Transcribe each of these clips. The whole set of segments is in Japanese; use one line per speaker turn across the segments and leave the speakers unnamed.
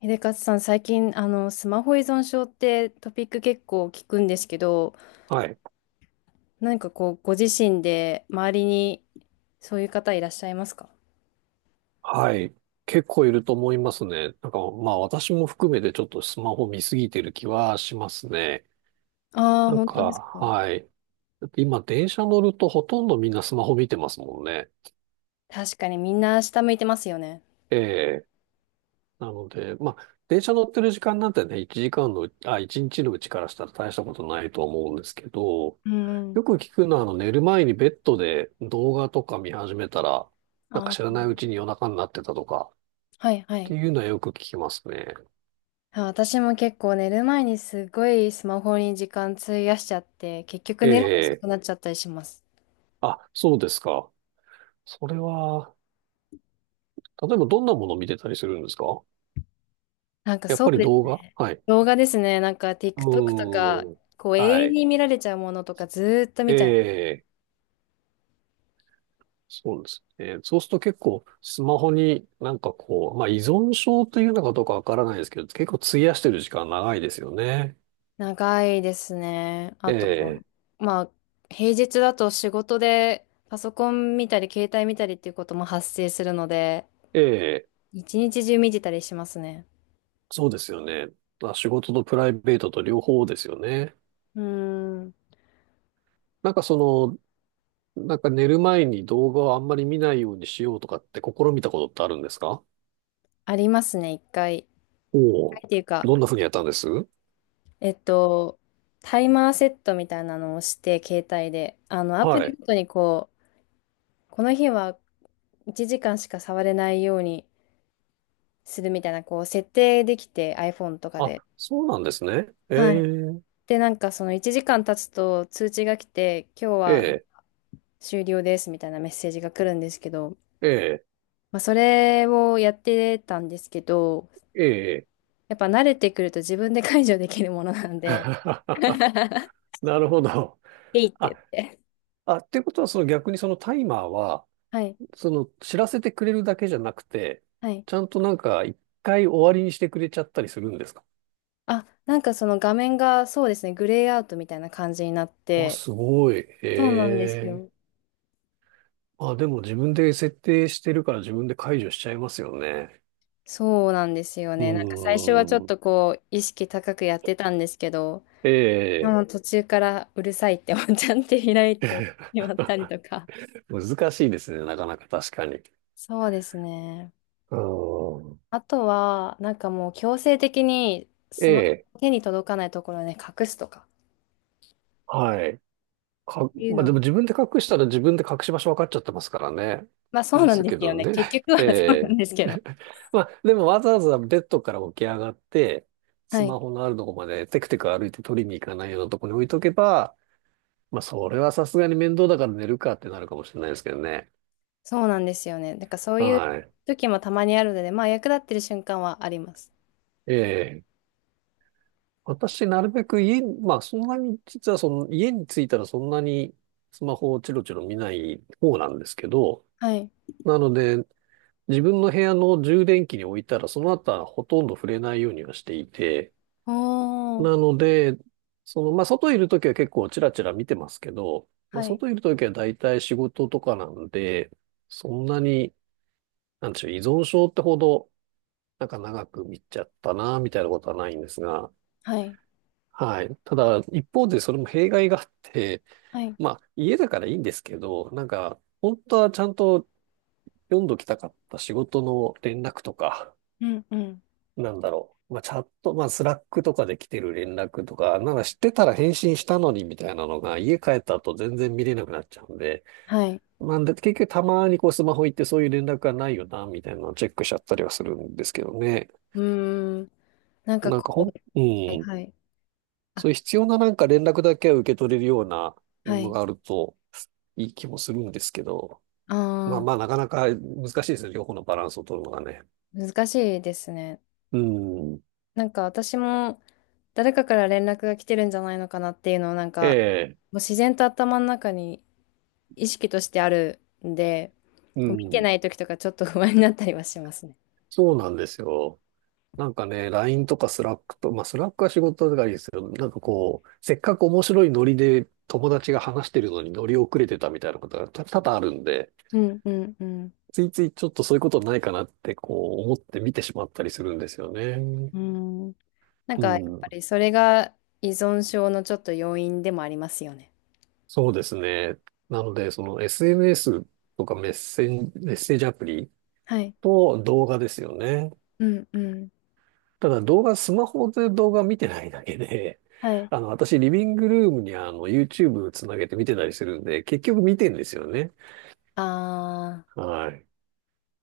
秀勝さん、最近、スマホ依存症ってトピック結構聞くんですけど、
はい。
何かこう、ご自身で周りにそういう方いらっしゃいますか？
はい。結構いると思いますね。まあ私も含めてちょっとスマホ見すぎてる気はしますね。
ああー、
なん
本当で
か、
すか。
はい。だって今電車乗るとほとんどみんなスマホ見てますもんね。
確かにみんな下向いてますよね。
ええ。なので、まあ電車乗ってる時間なんてね、1日のうちからしたら大したことないと思うんですけど、
うんうん。
よく聞くのは寝る前にベッドで動画とか見始めたら、
あ
知ら
ー、
ないうちに夜中になってたとかっ
はいは
て
い。
いうのはよく聞きますね。
あ、私も結構寝る前にすごいスマホに時間費やしちゃって、結局寝るの遅
ええ、
くなっちゃったりします。
あ、そうですか。それは、例えばどんなものを見てたりするんですか？
なんか
やっ
そう
ぱり
で
動
す
画。
ね。
はい。
動画ですね。なんか
う
TikTok と
ー
か、
ん。
こう永
は
遠
い。
に見られちゃうものとかずーっと
え
見ちゃい。
え、そうですね。そうすると結構スマホにまあ依存症というのかどうかわからないですけど、結構費やしてる時間長いですよね。
長いですね。あと、
え
まあ、平日だと仕事でパソコン見たり、携帯見たりっていうことも発生するので、
え、ええ、
一日中見てたりしますね。
そうですよね。まあ、仕事とプライベートと両方ですよね。
うーん、
なんかその、なんか寝る前に動画をあんまり見ないようにしようとかって試みたことってあるんですか？
ありますね、一回。一
お
回
お、
っていうか、
どんな風にやったんです？
えっと、タイマーセットみたいなのをして、携帯で、アプ
は
リ
い。
ごとにこう、この日は1時間しか触れないようにするみたいな、こう、設定できて、iPhone とか
あ、
で。
そうなんですね。え
はい。
ー、
で、なんかその1時間経つと通知が来て、今日は
え
終了ですみたいなメッセージが来るんですけど、
ー、え
まあそれをやってたんですけど、
ー、え
やっぱ慣れてくると自分で解除できるものなんで、
ー。なるほど。
えいって
あ、
言って。
あ、っていうことは、その逆にそのタイマーは、
はい、
その知らせてくれるだけじゃなくて、
はい。
ちゃんと一回終わりにしてくれちゃったりするんですか？
あ、なんかその画面がそうですね、グレーアウトみたいな感じになっ
あ、
て、
すごい。
そうなんです
ええ。
よ。
あ、でも自分で設定してるから自分で解除しちゃいますよね。
そうなんですよ
う
ね。なんか最初はちょっ
ーん。
とこう、意識高くやってたんですけど、もう
え
途中からうるさいってワンちゃんって開いて
え。
しまったりとか。
難しいですね、なかなか確かに。
そうですね。
うん。
あとは、なんかもう強制的に
え
スマ
え、
ホ手に届かないところで隠すとか
はい。か、
っていう
まあ、
の
でも
も、
自分で隠したら自分で隠し場所分かっちゃってますからね。
まあそう
で
なん
す
です
けど
よね。
ね。
結局
え
は そうなん
え。
ですけ ど。
まあ、でもわざわざベッドから起き上がって、
は
ス
い。
マホのあるとこまでテクテク歩いて取りに行かないようなとこに置いとけば、まあ、それはさすがに面倒だから寝るかってなるかもしれないですけどね。
そうなんですよね。なんかそういう
はい。
時もたまにあるので、まあ役立ってる瞬間はあります。
ええ。私、なるべく家に、まあ、そんなに、実はその、家に着いたらそんなにスマホをチロチロ見ない方なんですけど、
はい。
なので、自分の部屋の充電器に置いたら、その後はほとんど触れないようにはしていて、
おー。
なので、まあ、外いるときは結構チラチラ見てますけど、まあ、
はい。
外いるときは大体仕事とかなんで、そんなに、なんでしょう、依存症ってほど、なんか長く見ちゃったな、みたいなことはないんですが、
はい。
はい。ただ、一方でそれも弊害があって、
はい。
まあ、家だからいいんですけど、なんか、本当はちゃんと読んどきたかった仕事の連絡とか、
うんうん。
なんだろう。まあ、チャット、まあ、スラックとかで来てる連絡とか、なんか知ってたら返信したのにみたいなのが、家帰った後全然見れなくなっちゃうんで、
はい。
なんで、結局たまにこうスマホ行ってそういう連絡がないよな、みたいなのをチェックしちゃったりはするんですけどね。
うーん。なんか
なん
こ
かほ
う、
ん、う
はい
ん。
はい。あ、
そういう必要な連絡だけは受け取れるようなも
は
の
い。
があると、いい気もするんですけど、
あ
まあまあ、
あ。
なかなか難しいですね。両方のバランスを取るのがね。
難しいですね。
うん。
なんか私も誰かから連絡が来てるんじゃないのかなっていうのをなん
え
かも
え、
う自然と頭の中に意識としてあるんで、
う
こう見て
ん。
ない時とかちょっと不安になったりはしますね。
そうなんですよ。なんかね、LINE とかスラックと、まあスラックは仕事だからいいですけど、なんかこう、せっかく面白いノリで友達が話してるのに乗り遅れてたみたいなことが多々あるんで、
うんうんうん。
ついついちょっとそういうことないかなってこう思って見てしまったりするんですよね。
うん。なん
う
かやっぱ
ん。
りそれが依存症のちょっと要因でもありますよね。
そうですね。なので、その SNS とかメッセージアプリ
はい。
と動画ですよね。
うんうん。
ただ動画、スマホで動画見てないだけで、
はい。あ
あの、私、リビングルームにあの、YouTube つなげて見てたりするんで、結局見てんですよね。
あ。
はい。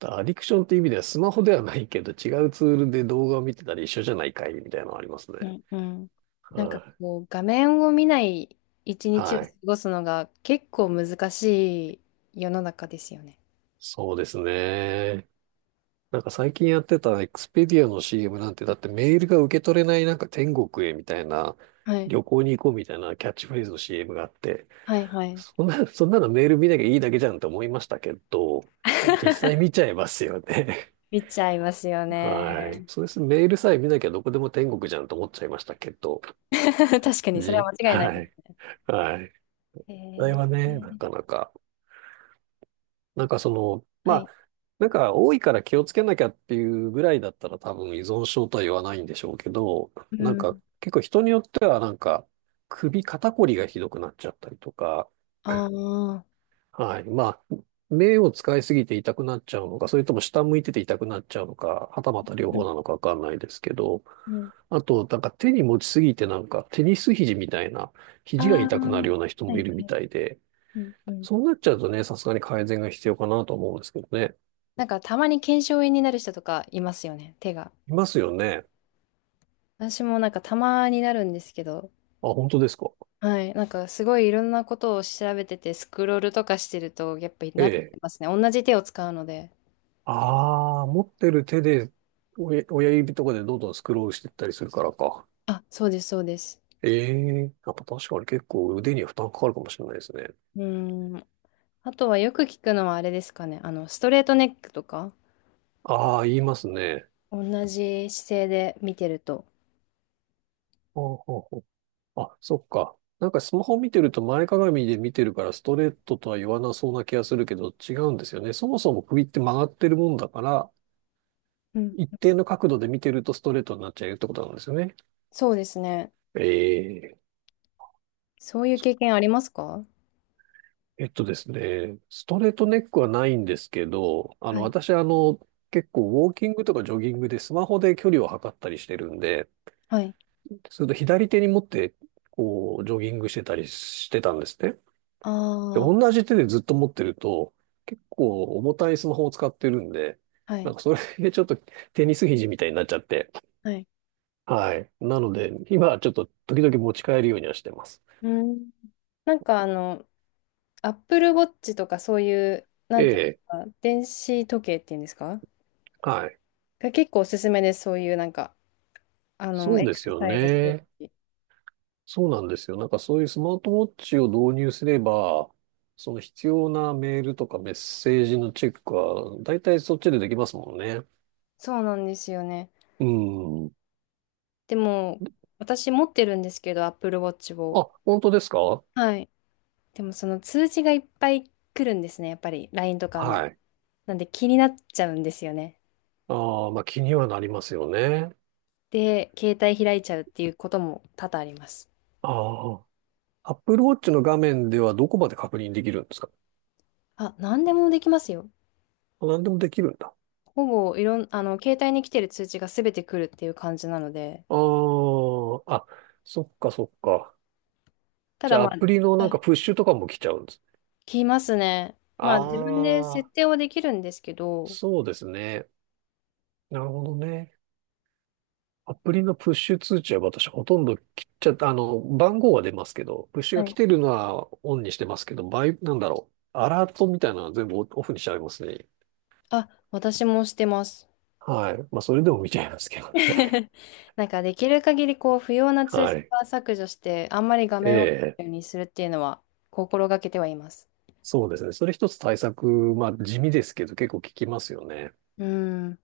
アディクションっていう意味では、スマホではないけど、違うツールで動画を見てたら一緒じゃないかいみたいなのありますね。
うんうん。なんか
は
こう、画面を見ない一
い。
日を
は
過
い。
ごすのが結構難しい世の中ですよね。
そうですね。なんか最近やってたエクスペディアの CM なんて、だってメールが受け取れないなんか天国へみたいな、
はい。
旅行に行こうみたいなキャッチフレーズの CM があって、
はいはい。
そんな、そんなのメール見なきゃいいだけじゃんと思いましたけど、でも実際見ち ゃいますよね。
見ちゃいますよ
はい。
ね。
そうです。メールさえ見なきゃどこでも天国じゃんと思っちゃいましたけど、
確かに、それは
じ、
間違いないで
は
す
い。はい。あれ
ね。
は
えー、
ね、なかなか、なんかその、ま
は
あ、
い。
なんか多いから気をつけなきゃっていうぐらいだったら多分依存症とは言わないんでしょうけど、
うん。
結構人によっては首肩こりがひどくなっちゃったりとか、
ああ。
はい。まあ、目を使いすぎて痛くなっちゃうのか、それとも下向いてて痛くなっちゃうのか、はたまた両
う
方
ん
なのかわかんないですけど、
うん。
あと、なんか手に持ちすぎてなんかテニス肘みたいな、
あ
肘が痛くなる
あ。
ような人
は
もい
い
る
は
み
い。
たいで、
うんうん。
そうなっちゃうとね、さすがに改善が必要かなと思うんですけどね。
なんか、たまに腱鞘炎になる人とかいますよね、手が。
いますよね。
私もなんかたまになるんですけど、
あ、本当ですか。
はい。なんかすごいいろんなことを調べてて、スクロールとかしてると、やっぱり
え
なって
え。
ますね。同じ手を使うので。
ああ、持ってる手で親指とかでどんどんスクロールしていったりするからか。
あ、そうです、そうです。
ええ。やっぱ確かに結構腕には負担かかるかもしれないですね。
うーん。あとはよく聞くのはあれですかね。ストレートネックとか、
ああ、言いますね。
同じ姿勢で見てると。
ほうほうほう。あ、そっか。なんかスマホ見てると前かがみで見てるからストレートとは言わなそうな気がするけど違うんですよね。そもそも首って曲がってるもんだから、
うん。
一定の角度で見てるとストレートになっちゃうってことなんですよね。
そうですね。
ええ。
そういう経験ありますか？
えっとですね、ストレートネックはないんですけど、
はい。
私結構ウォーキングとかジョギングでスマホで距離を測ったりしてるんで、
はい。
それと左手に持って、こう、ジョギングしてたりしてたんですね。
あ
で、
あ、
同じ手でずっと持ってると、結構重たいスマホを使ってるんで、
は
なん
い。
かそれでちょっとテニス肘みたいになっちゃって。
はい。
はい。なので、今はちょっと時々持ち帰るようにはしてます。
うん。なんかApple Watch とかそういう、な
え
んていうんで
え。
すか、電子時計っていうんですか、
はい。
が結構おすすめです。そういうなんか、
そう
エ
で
クサ
すよ
サイズする
ね。
し。
そうなんですよ。なんかそういうスマートウォッチを導入すれば、その必要なメールとかメッセージのチェックは、だいたいそっちでできますもんね。
そうなんですよね。
うん。
でも、私持ってるんですけど、Apple Watch を。
あ、本当ですか？
はい。でも、その通知がいっぱい来るんですね、やっぱり、LINE とかの。
はい。
なんで気になっちゃうんですよね。
ああ、まあ気にはなりますよね。
で、携帯開いちゃうっていうことも多々あります。
ああ。Apple Watch の画面ではどこまで確認できるんですか？
あ、何でもできますよ。
あ、何でもできるんだ。
ほぼ、いろん、携帯に来てる通知が全て来るっていう感じなので。
ああ。あ、そっかそっか。
た
じ
だ、
ゃあ
ま
アプリの
あ、
な
は
んか
い、
プッシュとかも来ちゃうんです。
来ますね。まあ、自分で
あ
設
あ、
定はできるんですけど、
そうですね。なるほどね。アプリのプッシュ通知は私ほとんど切っちゃった。あの、番号は出ますけど、プッシュ
は
が
い、
来てるのはオンにしてますけど、なんだろう。アラートみたいなのは全部オオフにしちゃいますね。
あ、私もしてます。
はい。まあ、それでも見ちゃいますけどね。
なんかできる限りこう不要な 通
は
知
い。
は削除して、あんまり画面を
ええ、
見るようにするっていうのは心がけてはいます。
そうですね。それ一つ対策、まあ地味ですけど結構効きますよね。
うん、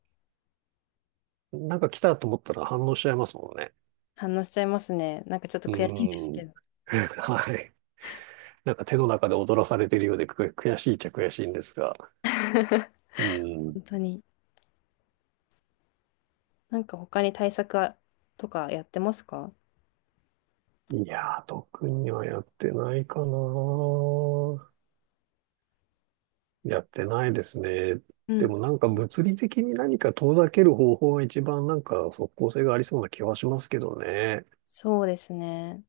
なんか来たと思ったら反応しちゃいますもんね。
反応しちゃいますね。なんかちょっと
う
悔しいです
ー
け
ん。
ど。
はい。なんか手の中で踊らされてるようで悔しいっちゃ悔しいんですが。うーん。
本当に。なんか他に対策はとかやってますか？
いやー、特にはやってないかな。やってないですね。
う
で
ん。
もなんか物理的に何か遠ざける方法が一番なんか即効性がありそうな気はしますけどね。
そうですね。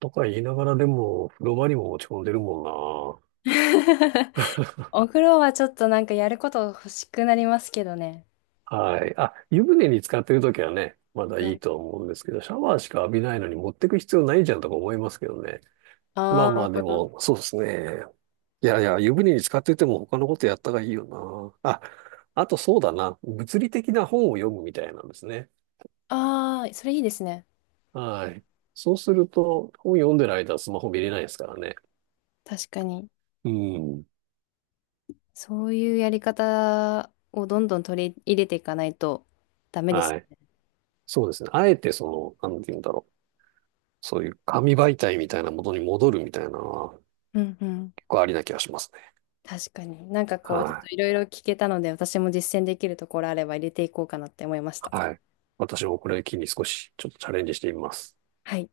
とか言いながらでも風呂場にも持ち込んでるもんな。
お風呂はちょっとなんかやること欲しくなりますけどね。
はい。あ、湯船に使ってるときはね、まだ
は
いい
い。
と思うんですけど、シャワーしか浴びないのに持ってく必要ないじゃんとか思いますけどね。ま
あ
あまあ、で
あ、
も、そうですね。いやいや、湯船に使ってても他のことやった方がいいよな。あ、あとそうだな。物理的な本を読むみたいなんですね。
ああ、それいいですね。
はい。そうすると、本読んでる間はスマホ見れないですからね。
確かに。
うん。
そういうやり方をどんどん取り入れていかないとダメです。
はい。そうですね。あえてなんて言うんだろう。そういう紙媒体みたいなものに戻るみたいなのは
うんうん。
結構ありな気がしますね。
確かに。なんかこう、ちょっ
は
と
い。
いろいろ聞けたので、私も実践できるところあれば入れていこうかなって思いました。
はい。私もこれを機に少しちょっとチャレンジしてみます。
はい。